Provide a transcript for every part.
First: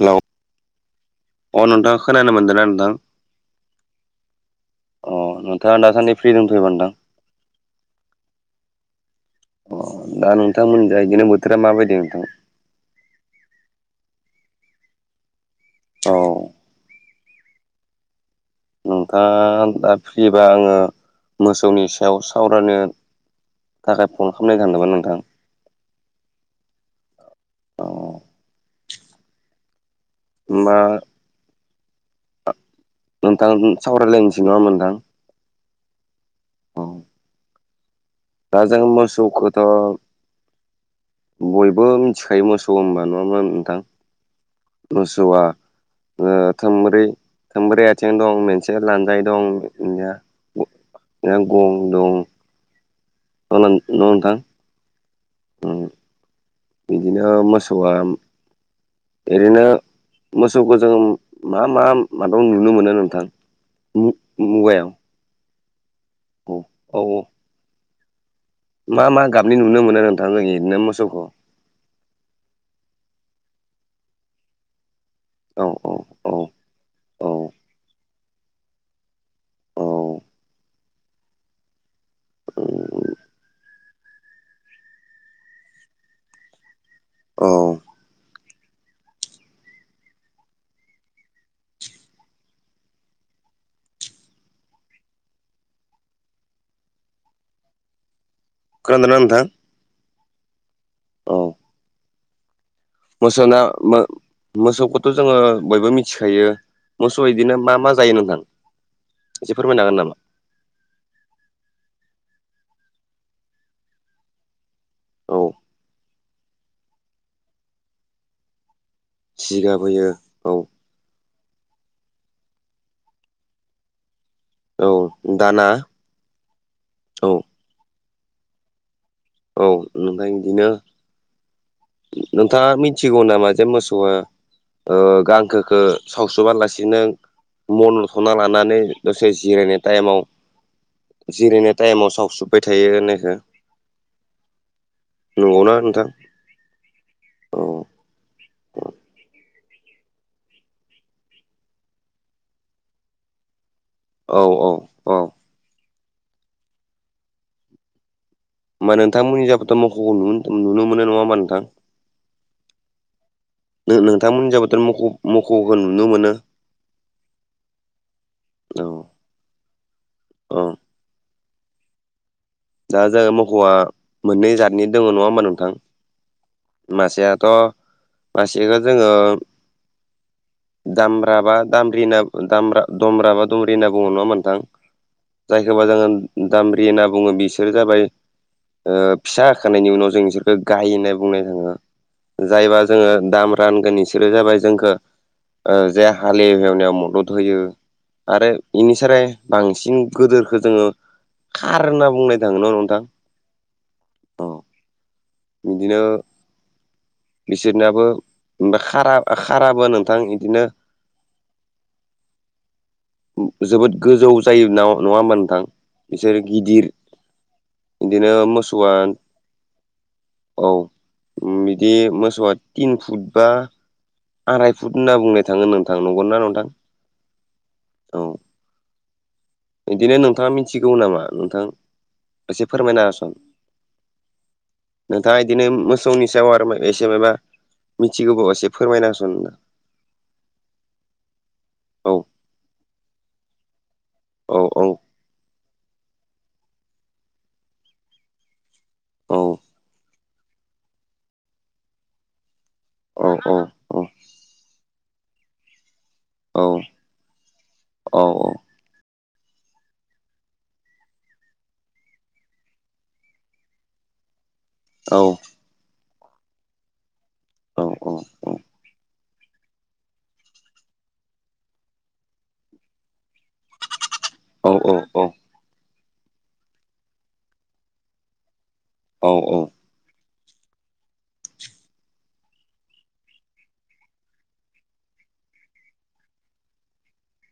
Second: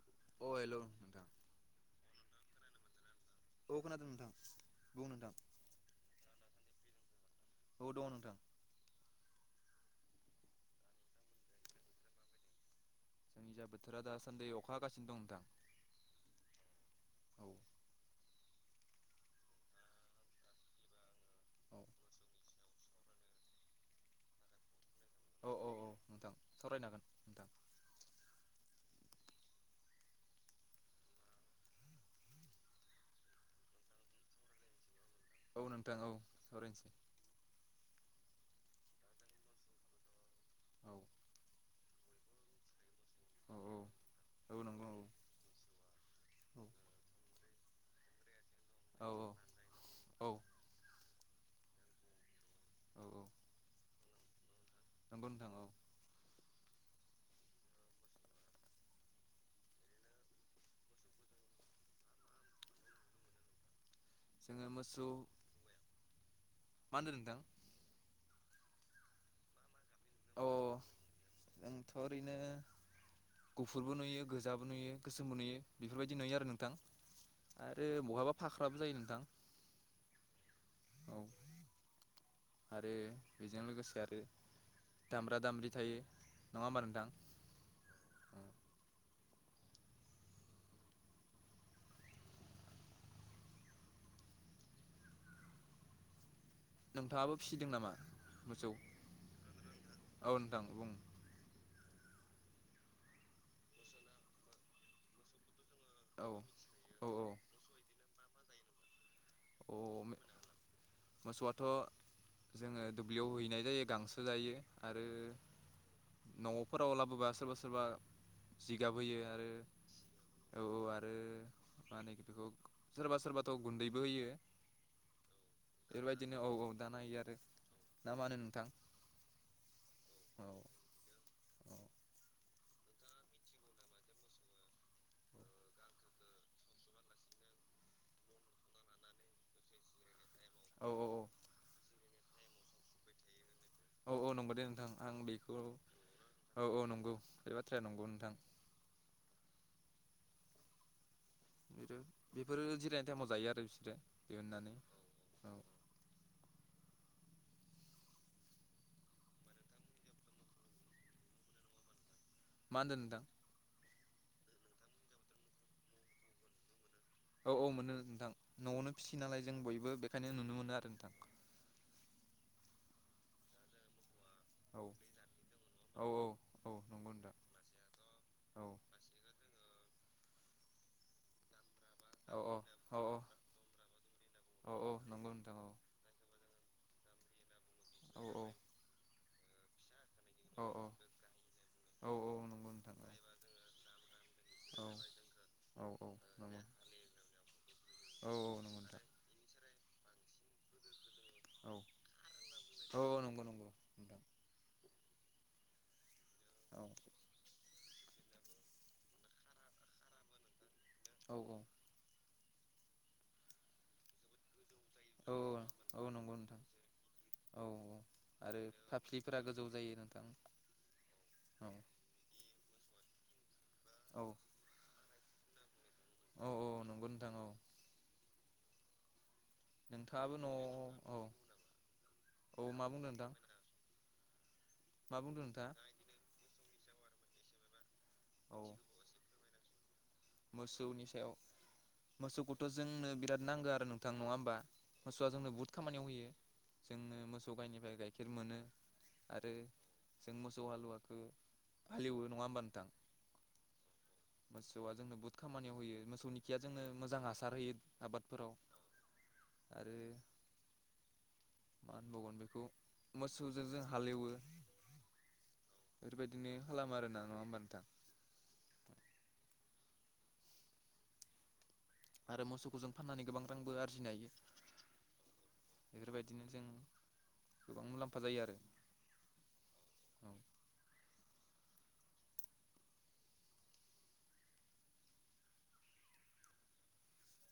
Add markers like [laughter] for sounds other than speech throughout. Hello अ hello नोंथां अ नोंथां खोनानो मोनदों ना नोंथां औ खोनादों नोंथां बुं नोंथां [unintelligible] औ दङ नोंथां अ दा नोंथां मोननि दा इदिनो बोथोरा माबायदि नोंथां जोंनिजा बोथोरा दासान्दै अखाहागासिनो दं नोंथां औ' औ नोंथाङा दा फ्रिबा आङो औ मोसौनि सायाव सावरायनो थाखाय फन खामनाय थांदोंमोन नोंथां औ औ औ नोंथां सावरायनो हागोन नोंथां औ होमबा आ नोंथां सावरायलायनोसै नङा होनबा नोंथां औ नोंथां औ सावरायनोसै औ दा जों मोसौखोथ' औ बयबो मिथिखायो मोसौ होनबा नङा ओमबा औ नोंथां औ नंगौ औ मोसौआ ओ औ थोंब्रै थोंब्रै आथिं दं मोनसे औ लान्जाइ दं बिनिया औ ग [unintelligible] गं दं। औ औ [unintelligible] नङा नोंथां नंगौ नोंथां औ उम बिदिनो मोसौआ एरेनो मोसौखौ जों मा मा माबायाव नुनो मोनो नोंथां जोङो मुगायाव मोसौ औ मा होनदों औ औ नोंथां मा मा गाबनि नुनो मोनो नोंथां जों अ एरेनो मोसौखौ जोंथ' ओरैनो गुफुरबो नुयो गोजाबो नुयो गोसोमबो नुयो औ औ बेफोरबायदि औ नुयो आरो नोंथां औ आरो बहाबा फाख्राबो जायो नोंथां। औ औ आरो बेजों लोगोसे आरो दामब्रा दामब्रि थायो नङा होमबा नोंथां? औ नोंथाङाबो फिसिदों नामा मोसौ? खोनादोंना नोंथां औ नोंथां बुं औ मोसौना मो मोसौखौथ' जोङो बयबो औ मिथिखायो औ औ मोसौया इदिनो मा मा जायो नोंथां? एसे अ फोरमायनो हागोन नामा [unintelligible] मोसौआथ' जोङो दुब्लियाव हैनाय जायो गांसो जायो। आरो औ न'फोराव लाबोबा सोरबा सोरबा जिगाब होयो आरो जिगाब होयो औ औ आरो मा होनो [unintelligible] सोरबा सोरबाथ' गुन्दैबो होयो। औ दाना बेफोरबायदिनो औ औ दाना होयो औ आरो ना मा होनो नोंथां? औ नोंथां औ इदिनो नोंथाङा मिथिगौ नामा जे मोसौआ ओ गांखोखौ सावसुबालासिनो मनथ'ना लानानै दसे जिरायनाय टाइमाव औ औ औ जिरायनाय टाइमाव सावसुब्बाय थायो होननायखो औ औ नंगौ दे नोंथां आं बेखौ नंगौना नोंथां औ औ नंगौ बे औ बाथ्राया नंगौ नोंथां। बेफोरो जिरायनाय टाइमाव जायो आरो बिसोरो दिहुननानै औ होमबा नोंथांमोननि मख'खौ लुनो नुनो मोनो नङा होमबा नोंथां? मा होनदों नोंथां? नों नोंथांमोननि जायगायावथ' मख' मख'खौ नुनो मोनो औ औ मोनो नोंथां औ न'आवनो फिसियो नालाय जों बयबो बेखायनो नुनो औ मोनो आरो नोंथां दा जोङो मख'आ मोननै औ जातनि दङ नङा होमबा नोंथां? औ औ नंगौ नोंथां मासेयाथ' औ मासेखौ जोङो दामब्राबा दामब्रिना औ दामब्रा औ दुमब्रा बा दुमब्रि होनना बुङो नङा होनबा नोंथां? औ औ नंगौ नोंथां जायखौबा जोङो दामब्रि होनना बुङो बिसोर जाबाय औ ओ फिसा होखांनायनि उनाव जों बिसोर खो औ गाय होननाय बुंनाय थांङो औ औ नंगौ जायबा नोंथां जोङो दामब्रा होनगोन इसोरो जाबाय औ जोंखो ओ औ जे औ हालेएवनायाव मदद होयो आरो नंगौ एनिस्राय बांसिन गोदोरखो जोङो खार होनना बुंनाय थाङो न' नोंथां औ नंगौ नंगौ नोंथां इदिनो औ इसोरनियाबो ओमफाय खारा खाराबो नोंथां इदिनो औ औ जोबोद गोजौ जायो नाव नङा होमबा औ नोंथां औ बिसोर नंगौ नोंथां गिदिर इदिनो मोसौआ फोरा गोजौ जायो नोंथां औ औ बिदि मोसौआ तिन फुट बा औ आराय फुट होनना बुंनाय थाङो नोंथां नंगोना औ नोंथां नंगौ नोंथां औ औ इदिनो नोंथाङाबो न' नोंथाङा मिथिगौ औ नामा नोंथां औ एसे मा फोरमायना बुंदों नोंथां होसन मा बुंदों नोंथाङा इदिनो मोसौनि सायाव आरो माय एसे मायबा मिथिगौबा औ एसे फोरमायना होसन नोंथां मोसौनि सायाव औ मोसौखौथ' जोंनो बिराद नांगौ आरो नों थां नङा होमबा औ औ मोसौआ जोंनो बुहुद खामानियाव होयो जोंनो मोसौ गाइनिफ्राय गाइखेर मोनो औ आरो जों मोसौ हालुवाखौ हालेवो नङा होमबा नों थां औ औ मोसौआ जोंनो बहुथ खामानियाव होयो मोसौनि खिया औ जोंनो मोजां हासार होयो औ आबादफोराव आरो मा होनबावगोन बेखौ मोसौजों हालेवो औ एफोरबायदिनो खालामो आरोना नङा होमबा नोंथां अ औ आरो मोसौखौ जों फाननानै गोबां रांबो आरजिनो हायो औ औ औ एफोरबायदिनो जों गोबां मुलाम्फा जायो आरो औ औ औ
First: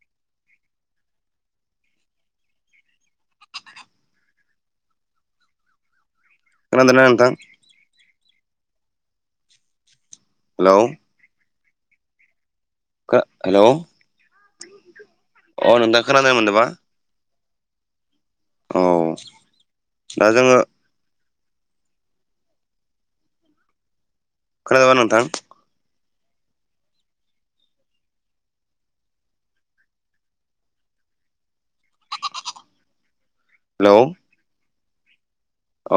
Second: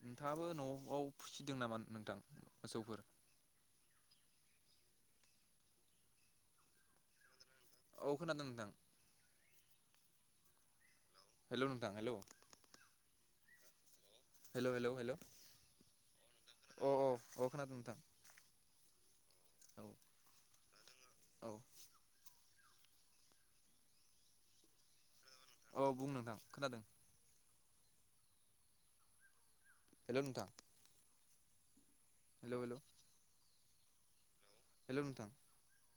नोंथाङाबो न'आव फिसिदों नामा नोंथां मोसौफोर? खोनादोंना नोंथां? औ खोनादों नोंथां हेलौ हेलौ नोंथां हेलौ खो हेलौ हेल' हेल' हेल' अ' नोंथां खोनानो मोनदोबा? अ' अ' अ' खोनादों नोंथां औ औ दा जोङो औ- खोनादोंना नोंथां औ बुं नोंथां खोनादों। हेल' नोंथां हेल' हेल' हेलौ। हेल' नोंथां। औ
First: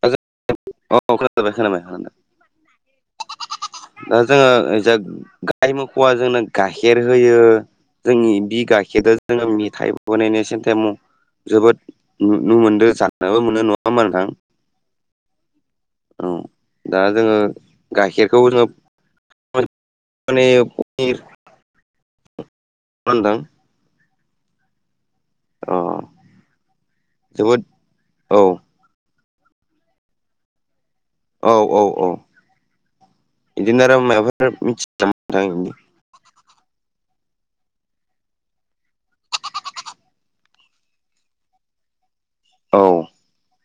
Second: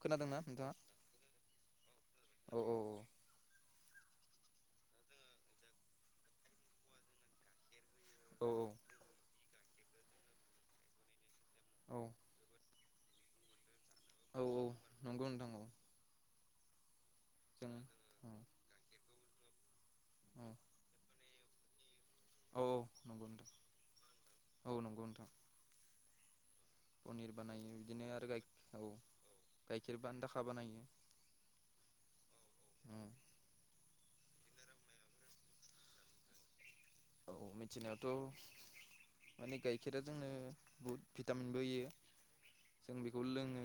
खोनादोंना नोंथाङा खोनाबाय-खोनाबाय औ औ खोनादों। दा जोङो गाय मोखौआ जोंनो गाइखेर होयो। जोंनि औ बि गाइखेरदो जोङो मेथाइ बानायनाय सेन्थेम जोबोद औ। नु नुनो मोनदो जानोबो मोनो नङा होमबा नोंथां। औ-औ नंगौ नोंथां औ। औ दा जोङो जों औ गाइखेरखौ जोङो [unintelligible] औ माने एर। औ-औ नंगौ नोंथां औ नंगौ नोंथां। अम। पनिर बानायो बिदिनो आरो गाइ औ गाइखेर बानदाखा बानायो। औ-औ-औ इदिनो आरो मायबाफोर मिथि [unintelligible] औ-औ मिथिनायाथ'। माने गाइखेरा जोंनो बहुत भिटामिनबो होयो। औ जों बिखौ लोङो।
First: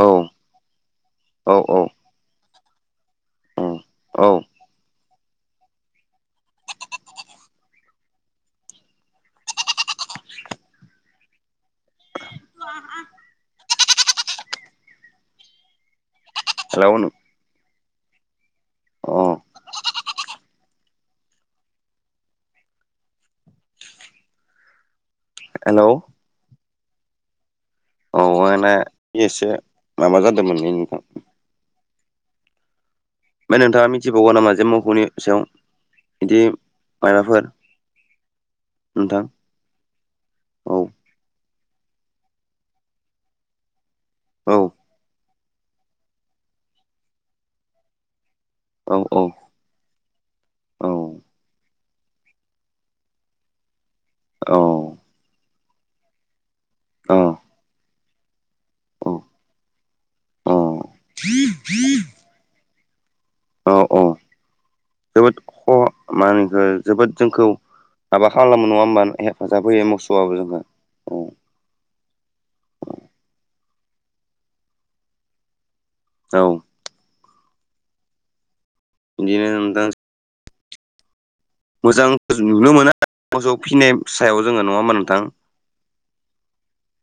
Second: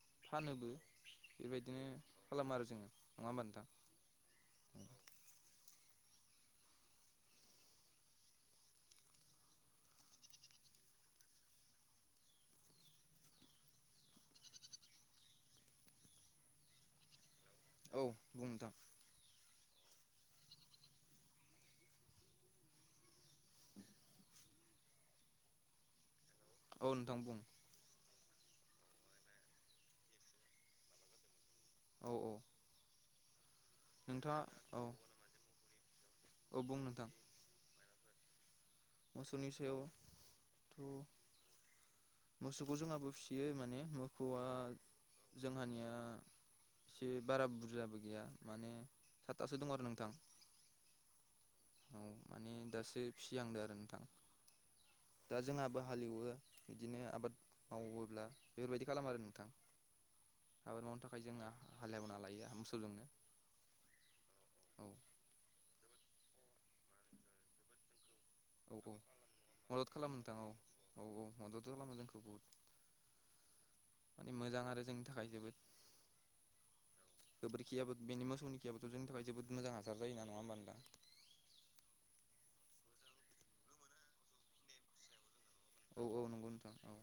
औ फानोबो बेबायदिनो औ खालामो आरो जोङो नङा होमबा नोंथां। औ औ। [unintelligible] [unintelligible] आ। सोलावहोनो। औ बुंनोंथां। अ। हेलौ। औ नोंथां बुं। औ [unintelligible] इसे माबा जादोमोनलै नोंथां। औ-औ। ओमफ्राय नोंथाङा मिथिबावा नामा जे औ मोखौनि सायाव बिदि औ बुं नोंथां मायबाफोर मोसौनि सायाव औ थ मोसौखौ जोंहाबो फिसियो माने मोखौआ औ जोंहानिया एसे बारा बुरजाबो गैया माने औ साथा थो दङो आरो नोंथां। औ। औ माने दासो फिसिहांदो आरो नोंथां। औ। दा जोंहाबो हालेवो बिदिनो औ आबाद मावोब्ला। बेफोरबायदि खालामो आरो नोंथां। औ आबाद मावनो थाखाय जोंहा हालेवना लायो मोसौ जोंनो। औ औ औ। [unintelligible] जोबोद जोंखौ। आबा खालाम औ-औ मदद खालामो नोंथां औ औ औ मदद खालामो जोंखौ बहुद। माने मोजां आरो जोंनि थाखाय जोबोद। औ। गोबोरखियाबो बेनि मोसौनि खियाबोथ' जोंनि थाखाय बिदिनो जोबोद मोजां नोंथां हासार जायोना नङा होमब्ला नोंथां। मोजां [unintelligible] नुनो मोना। थ' फिसिनाय सायाव जोङो नङाहोनबा नोंथां। औ-औ नंगौ नोंथां औ।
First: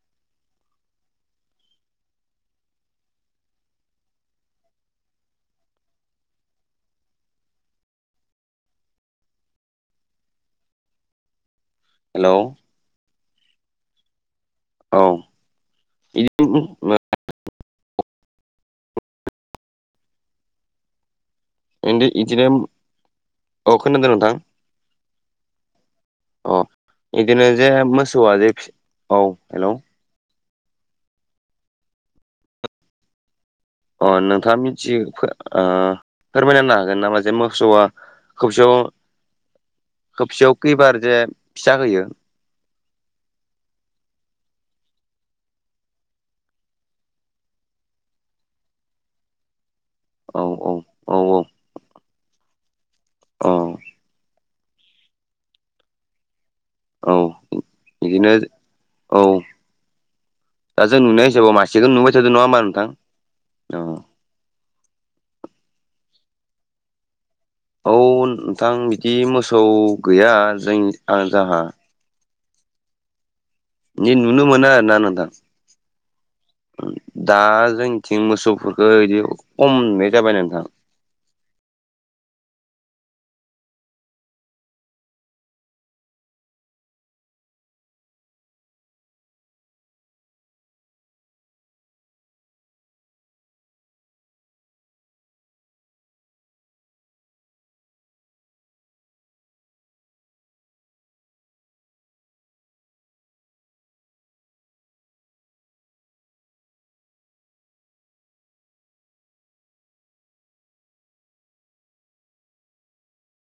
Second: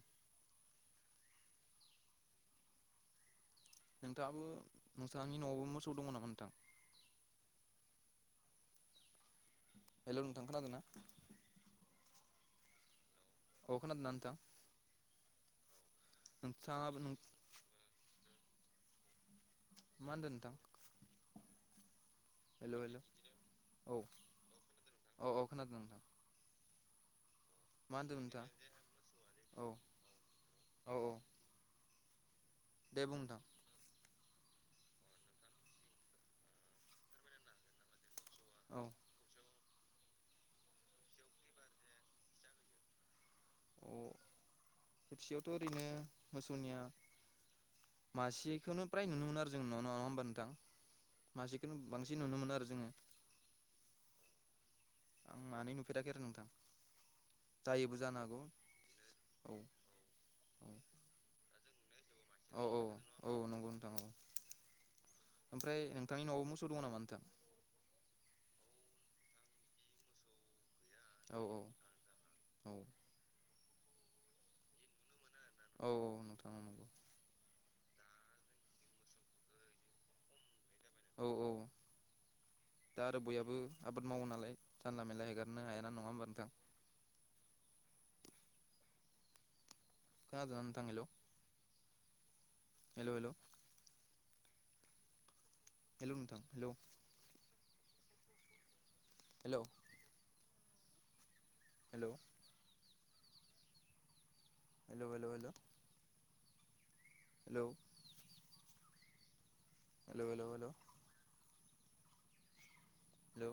नोंथाङाबो नोंथांनि न'आवबो मोसौ दङ नामा नोंथां? हेल' नोंथां खोनादों ना। हेल'। [unintelligible] खोनदोंना नोंथां औ बिदि नोंथांङा मा होनदों नोंथां? बिदिनो हेल' हेल' औ खोनादों नोंथां औ अ खोनादों नोंथां। अ बिदिनो जे मा होनदों मोसौआ नोंथां जे औ औ हेलौ। औ। दे बुं नोंथां। अ नोंथाङा मिथियो ओ फोरमायना हागोन नामा जे मोसौआ खौसेयाव औ खबसेयाव खैबार जे फिसा होयो। अ खबसेयावथ' ओरैनो मोसौनिया मासेखौनो फ्राय नुनो मोनो आरो जों नङा होमबा औ नोंथां औ मासेखौनो बांसिन नुनो मोन आरो जोङो। औ। आं मानै नुफेराखै आरो नोंथां। औ जायोबो जानो बिदिनो हागौ औ औ दा जों नुनाय हिसाबाव मासे [unintelligible] औ औ औ नंगौ नोंथां औ। ओमफ्राय नोंथांनि न'आव मोसौ दं नामा नोंथां? औ नोंथां बिदि मोसौ गैया जों आं औ जाहा औ औ। नुनो मोना ओरो ना नोंथां। औ औ नोंथां नंगौ। दा जोंनिथिं मोसौखौ खम नुनाय जाबाय नोंथां। औ औ। दा आरो बयहाबो आबाद मावो नालाय मेनलला हेगारनो हाया नङा होमबा नोंथां। खोनादों ना नोंथां। Hello hello hello. हेल' नोंथां hello. Hello. Hello. Hello hello hello. Hello. Hello hello hello hello